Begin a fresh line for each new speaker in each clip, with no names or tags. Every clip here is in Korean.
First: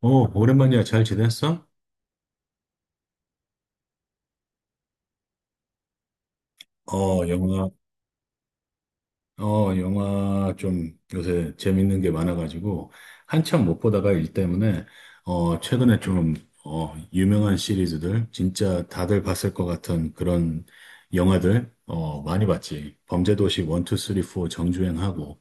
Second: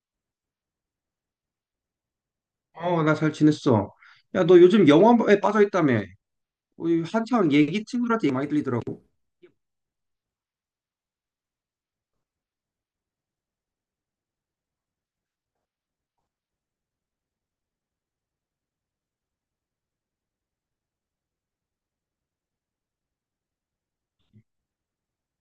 어, 오랜만이야. 잘 지냈어?
어, 나 잘 지냈어. 야, 너 요즘 영화에 빠져있다며. 우리
어,
한창
영화,
얘기 친구들한테 많이 들리더라고.
영화 좀 요새 재밌는 게 많아가지고, 한참 못 보다가 일 때문에, 최근에 좀, 유명한 시리즈들, 진짜 다들 봤을 것 같은 그런 영화들, 많이 봤지. 범죄도시 1, 2, 3, 4 정주행하고,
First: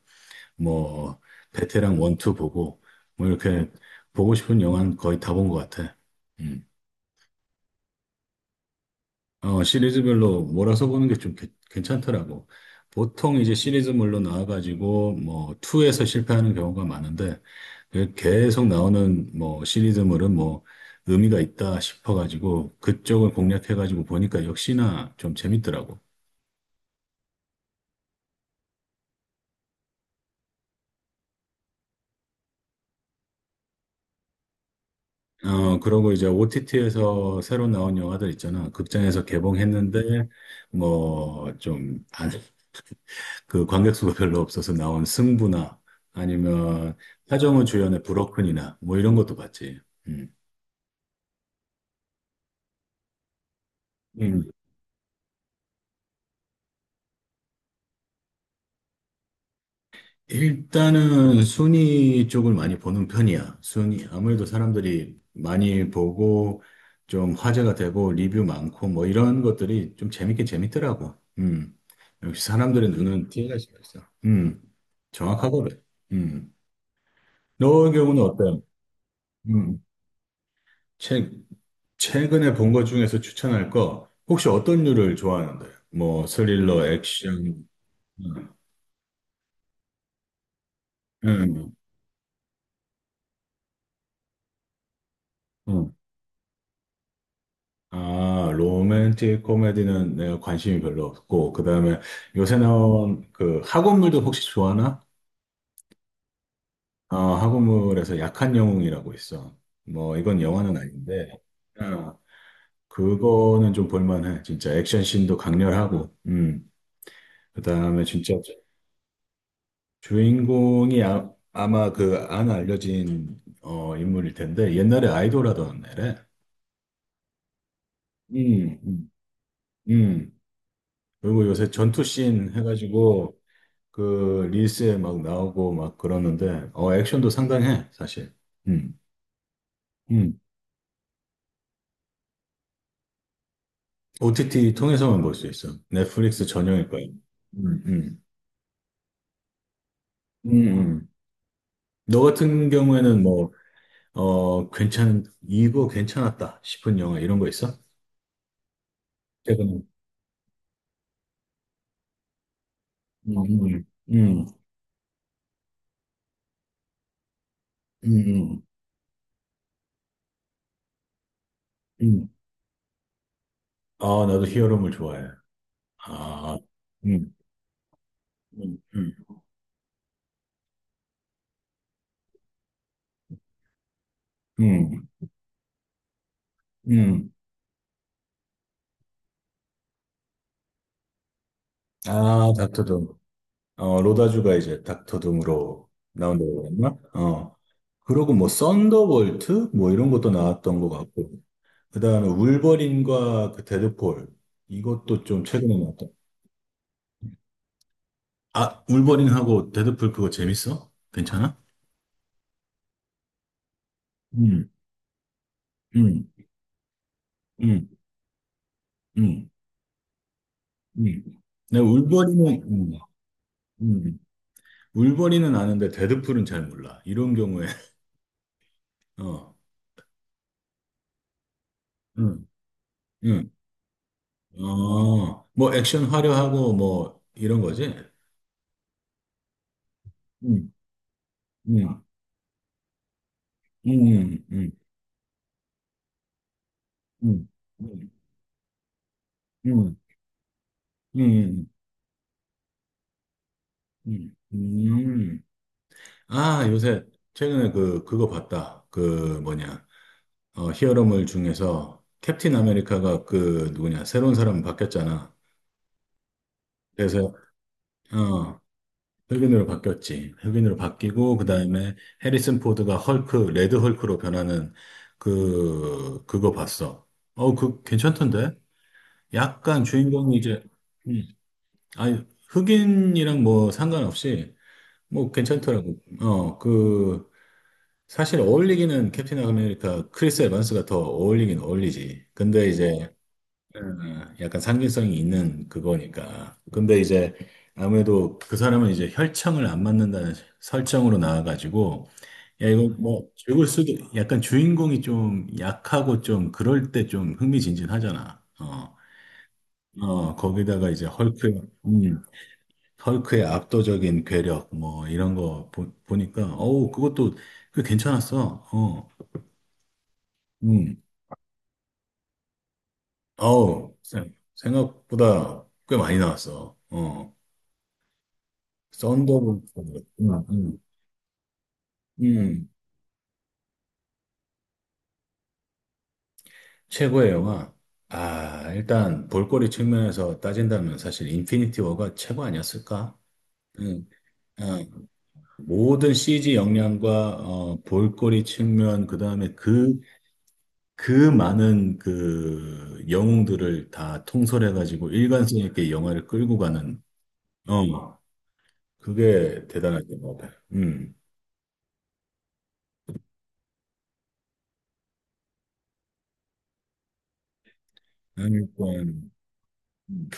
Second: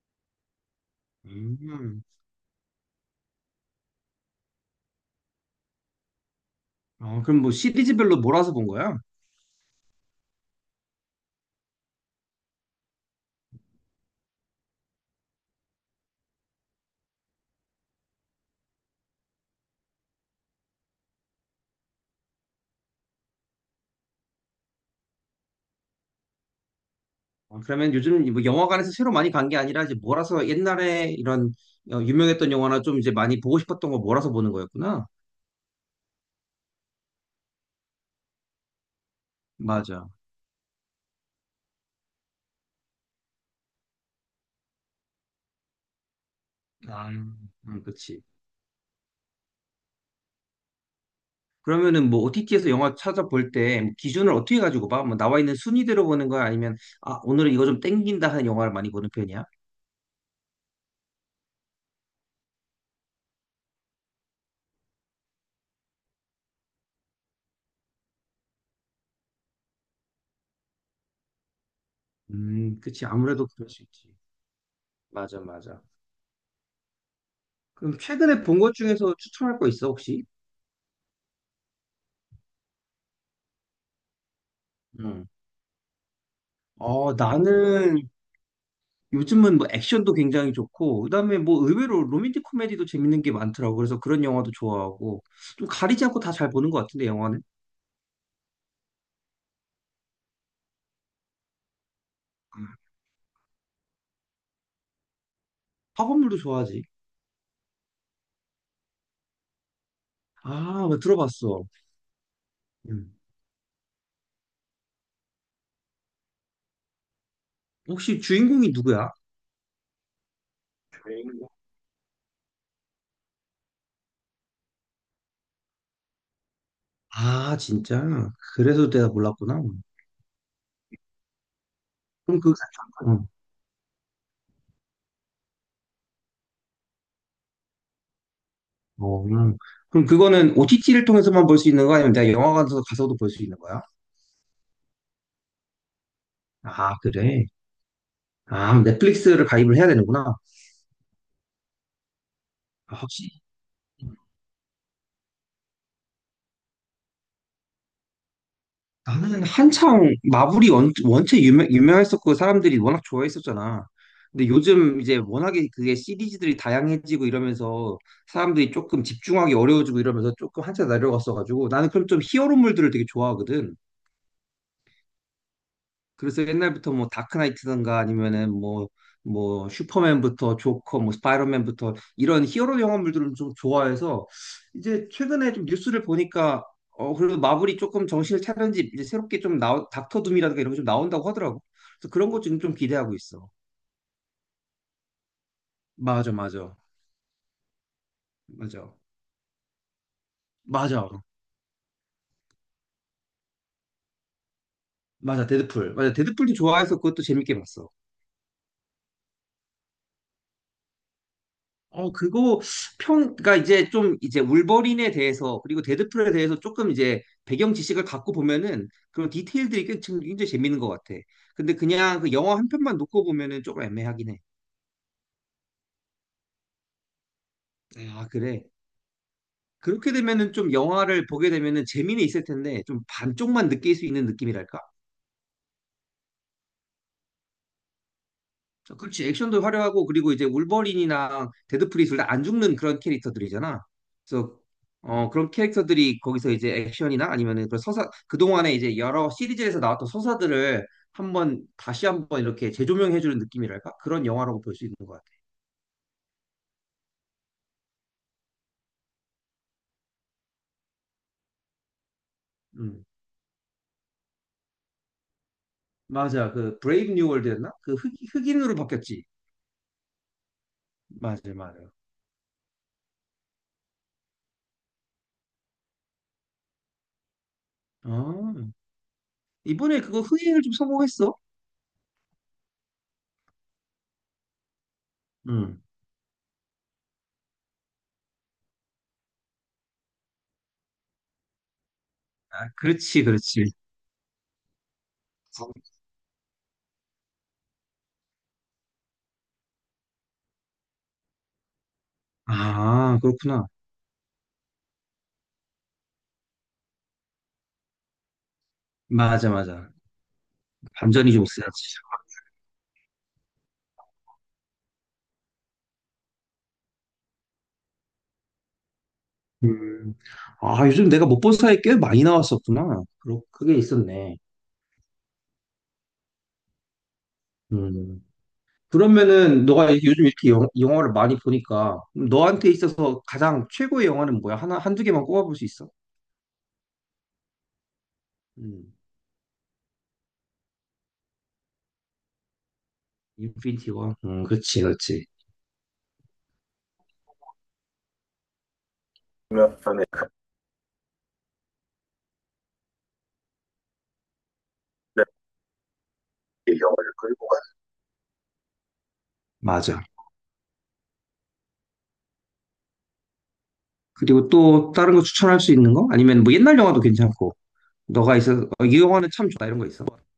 뭐, 베테랑
음.
1, 2 보고, 뭐 이렇게 보고 싶은 영화는 거의 다 본 것 같아. 음.
어, 그럼 뭐 시리즈별로 몰아서 본 거야?
시리즈별로 몰아서 보는 게 좀 괜찮더라고. 보통 이제 시리즈물로 나와가지고 뭐 2에서 실패하는 경우가 많은데 그 계속 나오는 뭐 시리즈물은 뭐 의미가 있다 싶어가지고 그쪽을 공략해가지고 보니까 역시나 좀 재밌더라고.
어, 그러면 요즘 뭐 영화관에서 새로 많이 간 게 아니라 이제 몰아서 옛날에 이런 어, 유명했던 영화나 좀 이제 많이 보고 싶었던 거 몰아서 보는 거였구나.
그러고 이제 OTT에서 새로 나온 영화들 있잖아. 극장에서
맞아.
개봉했는데, 뭐, 좀, 안, 그 관객수가 별로 없어서 나온 승부나 아니면
아,
하정우 주연의
그치.
브로큰이나 뭐 이런 것도 봤지. 음.
그러면은 뭐 OTT에서 영화 찾아볼 때 뭐 기준을
음.
어떻게 가지고 봐? 뭐 나와 있는 순위대로 보는 거야? 아니면 아, 오늘은 이거 좀 땡긴다 하는 영화를 많이 보는 편이야?
일단은 순위 쪽을 많이 보는 편이야. 순위 아무래도 사람들이 많이 보고 좀 화제가 되고 리뷰 많고 뭐 이런 것들이 좀 재밌긴 재밌더라고. 음. 역시 사람들의
그치.
눈은
아무래도
띄어갈
그럴
수가
수
있어.
있지.
음.
맞아,
정확하거든.
맞아.
음. 너의
그럼
경우는
최근에
어때?
본 것 중에서 추천할 거
요
있어, 혹시?
최, 최근에 본 것 중에서 추천할 거, 혹시 어떤 류를
응.
좋아하는데? 뭐, 스릴러,
어,
액션,
나는
음,
요즘은 뭐 액션도 굉장히 좋고, 그다음에 뭐
음.
의외로 로맨틱 코미디도 재밌는 게 많더라고. 그래서 그런 영화도 좋아하고, 좀
어.
가리지 않고 다 잘 보는 것 같은데, 영화는.
아, 로맨틱 코미디는 내가 관심이 별로 없고, 그 다음에 요새
음,
나온 그 학원물도 혹시 좋아하나?
학원물도 좋아하지.
학원물에서 약한 영웅이라고 있어. 뭐, 이건 영화는
아, 나
아닌데,
들어봤어.
어,
음.
그거는 좀 볼만해. 진짜 액션 씬도 강렬하고, 그 다음에
혹시
진짜
주인공이 누구야?
주인공이
주인공.
아마 그 안 알려진 인물일 텐데 옛날에 아이돌 하던 애래.
아, 진짜?
음,
그래서 내가
음,
몰랐구나.
음. 그리고 요새
그럼 그,
전투씬
어,
해가지고 그 릴스에 막 나오고 막 그러는데 액션도 상당해 사실. 음,
어, 그럼
음.
그거는 OTT를 통해서만 볼 수 있는 거 아니면 내가 영화관에서 가서도 볼 수 있는 거야?
OTT 통해서만 볼 수 있어. 넷플릭스 전용일
아,
거야.
그래.
음, 음,
아, 넷플릭스를 가입을 해야 되는구나.
음, 음. 너 같은
아,
경우에는
확실히.
뭐 어 괜찮 이거 괜찮았다 싶은 영화 이런 거 있어?
나는
최근에.
한창 마블이 원체 유명했었고 그 사람들이 워낙
음, 음,
좋아했었잖아.
음,
근데 요즘 이제 워낙에 그게 시리즈들이 다양해지고 이러면서
음.
사람들이 조금 집중하기 어려워지고 이러면서 조금 한참 내려갔어가지고 나는 그럼 좀
음.
히어로물들을 되게 좋아하거든.
아, 나도 히어로물 좋아해.
그래서
아,
옛날부터 뭐
음,
다크나이트든가 아니면은
음,
뭐
음,
뭐 슈퍼맨부터 조커, 뭐 스파이더맨부터 이런 히어로 영화물들을 좀 좋아해서
음,
이제 최근에 좀 뉴스를 보니까 어
음.
그래도 마블이 조금 정신을 차린지 이제 새롭게 좀 나온 닥터 둠이라든가 이런 게 좀 나온다고 하더라고. 그래서 그런 것
아,
지금 좀
닥터둠.
기대하고 있어.
로다주가 이제 닥터둠으로
맞아,
나온다고
맞아,
그랬나? 어. 그러고 뭐,
맞아,
썬더볼트? 뭐 이런 것도 나왔던 것
맞아,
같고. 그 다음에 울버린과 그 데드풀. 이것도 좀
맞아.
최근에
데드풀,
나왔던.
맞아. 데드풀도 좋아해서 그것도 재밌게 봤어.
아, 울버린하고 데드풀 그거 재밌어? 괜찮아?
어, 그거 평, 그러니까 이제 좀 이제
음,
울버린에 대해서 그리고
음,
데드풀에 대해서 조금 이제 배경
음,
지식을 갖고 보면은 그런
음,
디테일들이 꽤 지금 굉장히 재밌는 것 같아.
음.
근데
내가
그냥 그 영화
울버린은,
한 편만 놓고 보면은 조금
음.
애매하긴 해.
울버린은 아는데 데드풀은 잘 몰라. 이런 경우에,
아, 그래.
어,
그렇게 되면은 좀 영화를 보게 되면은 재미는 있을
응,
텐데 좀
응,
반쪽만 느낄 수 있는 느낌이랄까?
어, 뭐 액션 화려하고 뭐 이런 거지?
그렇지. 액션도 화려하고 그리고 이제 울
응,
버린이나
응,
데드풀이 둘 다 안 죽는 그런 캐릭터들이잖아.
응, 응,
그래서
응,
어 그런 캐릭터들이 거기서 이제 액션이나
응,
아니면은 그
응,
서사 그동안에 이제 여러 시리즈에서 나왔던 서사들을
응,
한번
응,
다시 한번 이렇게 재조명해 주는 느낌이랄까? 그런
응.
영화라고 볼 수 있는 것 같아.
응. 아, 요새 최근에 그거 봤다. 그 뭐냐, 히어로물 중에서 캡틴
음.
아메리카가 그 누구냐, 새로운 사람 바뀌었잖아.
맞아. 그 브레이브 뉴
그래서,
월드였나? 그 흑,
어,
흑인으로 바뀌었지.
흑인으로 바뀌었지. 흑인으로 바뀌고
맞아, 맞아.
그다음에 해리슨 포드가 헐크, 레드 헐크로 변하는 그거 봤어. 그
어.
괜찮던데? 약간
이번에 그거
주인공이
흑인을
이제
좀
음,
성공했어.
아니 흑인이랑 뭐 상관없이 뭐
음.
괜찮더라고. 그 사실 어울리기는 캡틴 아메리카 크리스 에반스가 더 어울리긴 어울리지.
아,
근데 이제
그렇지, 그렇지.
약간 상징성이 있는 그거니까. 근데 이제 아무래도 그 사람은 이제 혈청을 안 맞는다는 설정으로 나와가지고, 야, 이거
아,
뭐 죽을
그렇구나.
수도, 약간 주인공이 좀 약하고 좀 그럴 때 좀 흥미진진하잖아.
맞아, 맞아.
거기다가 이제
반전이 좀 있 어야지
헐크의 압도적인 괴력, 뭐 이런 거 보니까, 어우, 그것도 꽤 괜찮았어.
음. 아,
음,
요즘 내가 못 본 사이에 꽤 많이 나왔었구나. 그게
어우,
있었네.
생각보다 꽤 많이 나왔어. 어.
음. 그러면은 너가
썬더볼트.
요즘
음,
이렇게 영,
음.
영화를 많이 보니까
음,
너한테 있어서 가장 최고의 영화는 뭐야? 하나, 한두 개만 꼽아볼 수 있어?
최고의 영화. 아,
음.
일단 볼거리 측면에서 따진다면 사실 인피니티 워가 최고 아니었을까?
인피니티
음,
워.
어,
그렇지, 그렇지.
모든 CG 역량과 볼거리 측면, 그다음에
그러면
그 많은 그 영웅들을 다 통솔해가지고 일관성 있게 영화를 끌고
그
가는,
영화를 끌고 가.
어, 그게
맞아.
대단하게 뭐. 음,
그리고 또 다른 거 추천할 수 있는 거? 아니면 뭐 옛날 영화도 괜찮고. 너가 있어,
그러니까,
어, 이 영화는 참 좋다 이런 거 있어.
음.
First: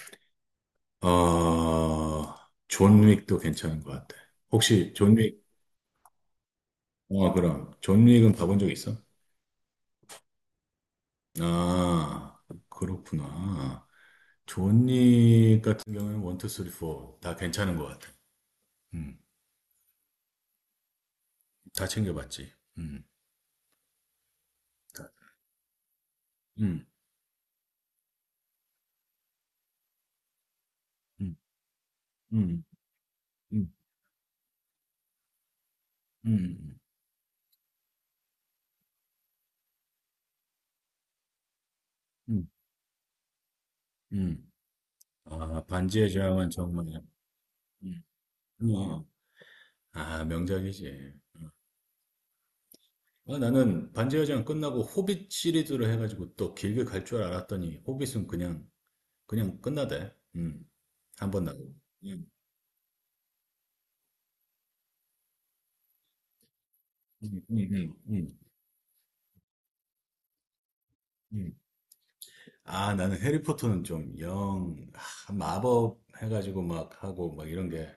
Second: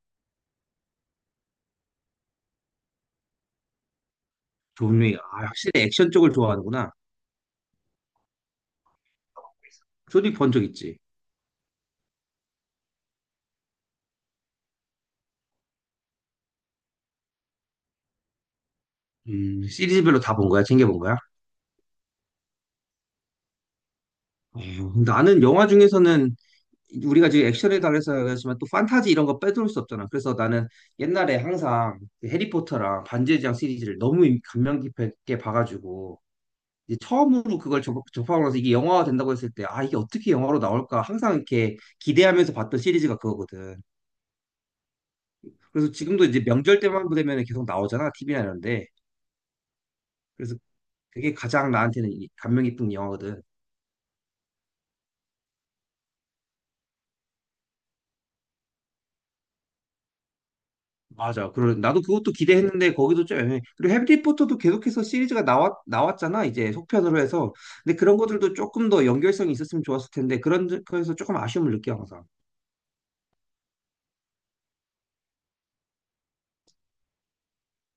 어, 존 윅도 괜찮은 것 같아. 혹시
존 윅.
존 윅,
아, 확실히 액션 쪽을 좋아하는구나.
그럼. 존 윅은 봐본 적 있어?
존윅 본적 있지?
아, 그렇구나. 존윅 같은 경우에는 원, 투, 쓰리, 포 다 괜찮은 것 같아. 음,
시리즈별로 다 본 거야? 챙겨본 거야?
다 챙겨봤지. 음,
어,
다.
나는 영화 중에서는
음,
우리가 지금 액션에 달해서 얘기하지만 또 판타지 이런 거 빼놓을 수 없잖아. 그래서 나는
음,
옛날에 항상 그
음,
해리포터랑 반지의 제왕
음,
시리즈를 너무 감명 깊게 봐가지고
음,
이제 처음으로 그걸 접하고 나서 이게 영화가 된다고 했을 때 아, 이게 어떻게 영화로 나올까 항상 이렇게
음, 음.
기대하면서 봤던 시리즈가 그거거든.
음. 아,
그래서
반지의
지금도 이제
제왕은
명절
정말,
때만 되면 계속
음,
나오잖아. TV나 이런데.
음. 아,
그래서
명작이지.
그게 가장 나한테는 감명 깊은
아,
영화거든.
나는 반지의 제왕 끝나고 호빗 시리즈를 해가지고 또 길게 갈 줄 알았더니 호빗은 그냥 끝나대. 한 번
맞아.
나고.
그러, 나도
음,
그것도 기대했는데 거기도 좀 애매해. 그리고 해리포터도 계속해서 시리즈가 나왔잖아. 이제 속편으로
음,
해서.
음, 음,
근데 그런
음,
것들도 조금 더 연결성이 있었으면 좋았을 텐데 그런 거에서 조금
음.
아쉬움을 느껴 항상.
아, 나는 해리포터는 좀 마법 해가지고 막 하고 막 이런 게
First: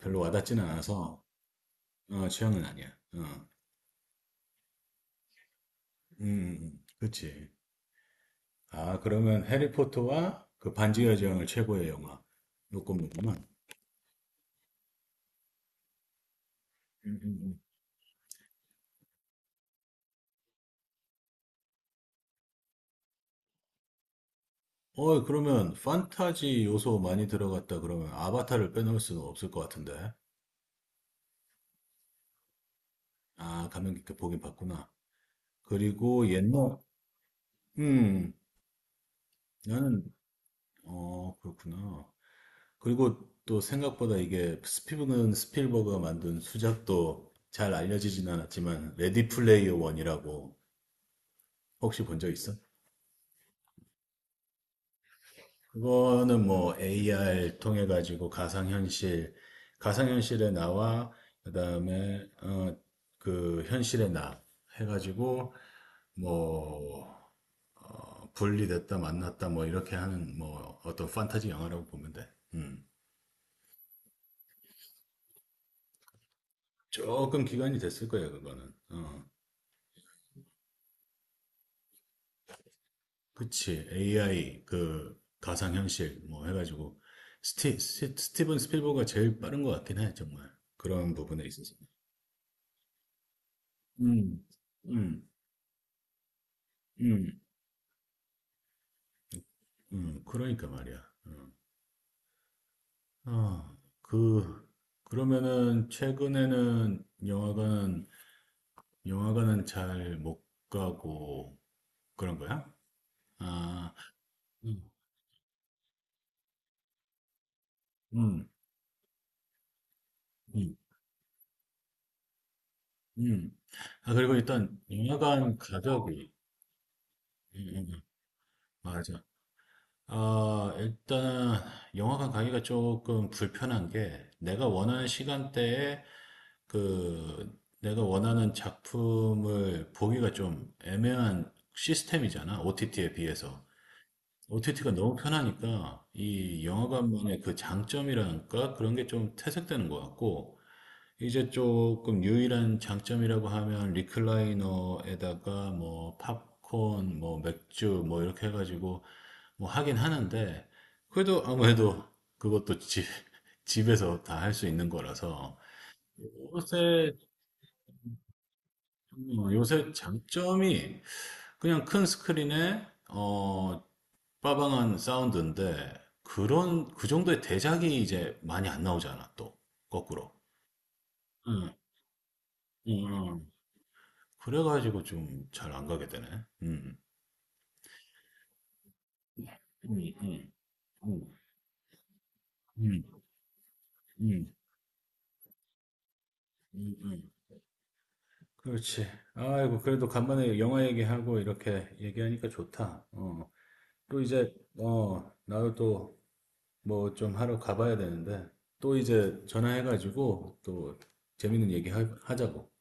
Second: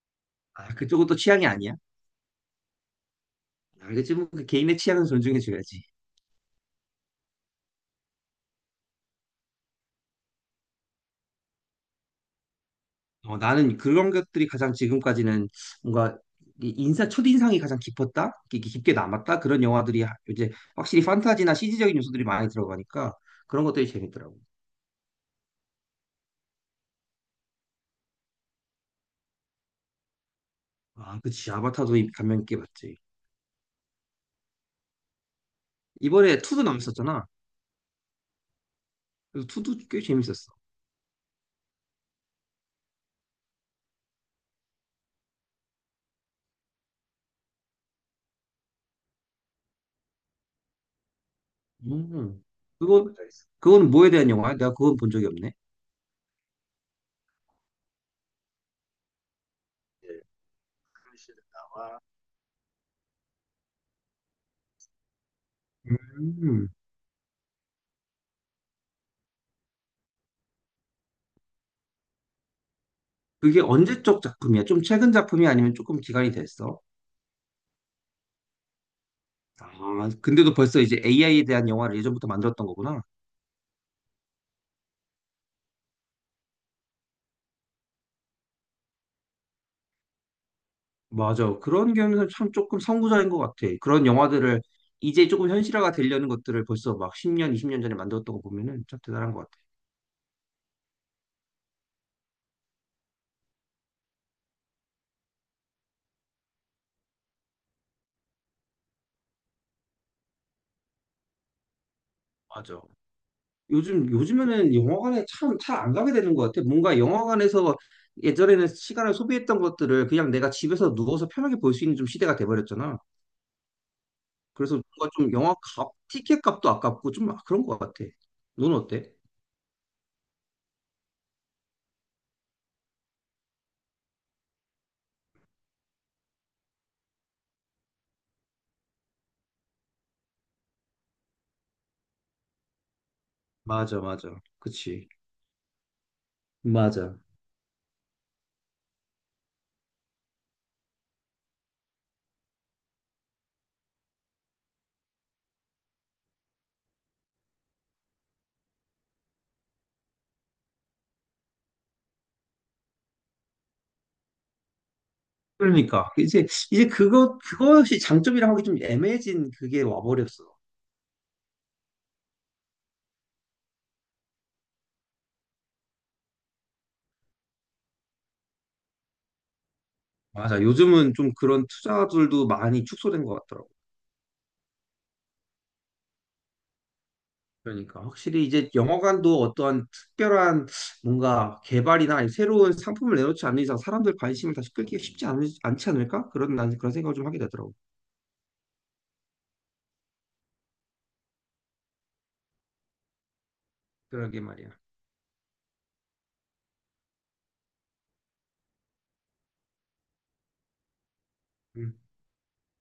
별로 와닿지는
아, 그쪽은 또
않아서
취향이 아니야.
취향은 아니야. 어,
알겠지. 뭐그 개인의 취향은 존중해줘야지.
그치. 아, 그러면 해리포터와 그 반지의 제왕을 최고의 영화.
어,
요거구만.
나는 그런 것들이 가장 지금까지는 뭔가 이 인사 첫인상이 가장 깊게 남았다 그런 영화들이 이제 확실히 판타지나 CG적인 요소들이 많이 들어가니까 그런 것들이 재밌더라고.
그러면 판타지 요소 많이 들어갔다 그러면 아바타를 빼놓을 수는 없을 것 같은데.
아, 그치. 아바타도 감명 깊게 봤지.
아, 감명 깊게 보긴 봤구나. 그리고
이번에 투도
옛날,
남았었잖아.
음,
그래서 투도 꽤
나는,
재밌었어.
그렇구나. 그리고 또 생각보다 이게 스피븐 스필버그가 만든 수작도 잘 알려지진 않았지만, 레디 플레이어 원이라고 혹시 본 적
음.
있어?
그거, 그거는 뭐에 대한 영화야? 내가 그건 본 적이 없네.
그거는 뭐 AR 통해 가지고 가상현실의 나와 그다음에 그 현실의 나 해가지고
음.
뭐 분리됐다 만났다 뭐 이렇게 하는 뭐 어떤 판타지 영화라고 보면 돼. 음.
그게 언제적 작품이야? 좀 최근 작품이 아니면 조금 기간이 됐어?
조금 기간이 됐을 거예요 그거는. 어.
아, 근데도 벌써 이제 AI에 대한 영화를 예전부터 만들었던 거구나.
그치 AI 그 가상현실 뭐 해가지고 스티븐 스필버가 제일 빠른 것 같긴 해 정말 그런 부분에
맞아.
있어서.
그런 경우는 참 조금 선구자인 것 같아. 그런
음.
영화들을
음.
이제 조금 현실화가 되려는 것들을 벌써 막
음.
10년, 20년 전에 만들었던 거 보면은 참 대단한 것 같아.
그러니까 말이야. 음. 아, 그, 그러면은 최근에는 영화관은 잘 못 가고 그런 거야?
맞아.
아,
요즘에는
음,
영화관에 참 잘 안 가게 되는 것 같아. 뭔가 영화관에서
음,
예전에는 시간을 소비했던 것들을 그냥 내가
음.
집에서 누워서 편하게 볼 수 있는 좀 시대가 돼버렸잖아.
음. 아, 그리고
그래서
일단
뭔가 좀 영화
영화관
값,
가격이,
티켓 값도 아깝고 좀 그런
음,
것
음,
같아. 넌 어때?
맞아. 아, 일단 영화관 가기가 조금 불편한 게 내가 원하는 시간대에 그 내가 원하는 작품을 보기가 좀 애매한 시스템이잖아. OTT에 비해서.
맞아, 맞아.
OTT가
그치.
너무 편하니까 이
맞아.
영화관만의 그 장점이랄까? 그런 게 좀 퇴색되는 것 같고 이제 조금 유일한 장점이라고 하면 리클라이너에다가 뭐 팝콘, 뭐 맥주 뭐 이렇게 해가지고 뭐 하긴 하는데, 그래도 아무래도 그것도 집에서 다 할 수 있는 거라서,
그러니까. 이제, 이제
요새,
그것이 장점이라 하기 좀 애매해진 그게
요새
와버렸어.
장점이 그냥 큰 스크린에, 빠방한 사운드인데, 그 정도의 대작이 이제 많이 안 나오잖아, 또. 거꾸로.
맞아. 요즘은 좀 그런
응,
투자들도 많이
응,
축소된 것
응.
같더라고.
그래가지고 좀 잘 안 가게 되네. 음.
그러니까 확실히 이제 영화관도 어떠한
음, 음,
특별한
음,
뭔가 개발이나 아니면 새로운
음,
상품을 내놓지 않는 이상 사람들
음,
관심을 다시 끌기가 쉽지 않지 않을까? 그런 난 그런
음,
생각을 좀
음.
하게 되더라고.
그렇지. 아이고, 그래도 간만에 영화 얘기하고 이렇게 얘기하니까 좋다. 어. 또
그러게
이제,
말이야.
나도 또 뭐 좀 하러 가봐야 되는데, 또 이제 전화해가지고 또 재밌는 얘기
음.
하자고.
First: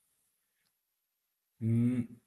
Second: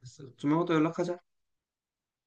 그래서 조만간 또 연락하자.
음.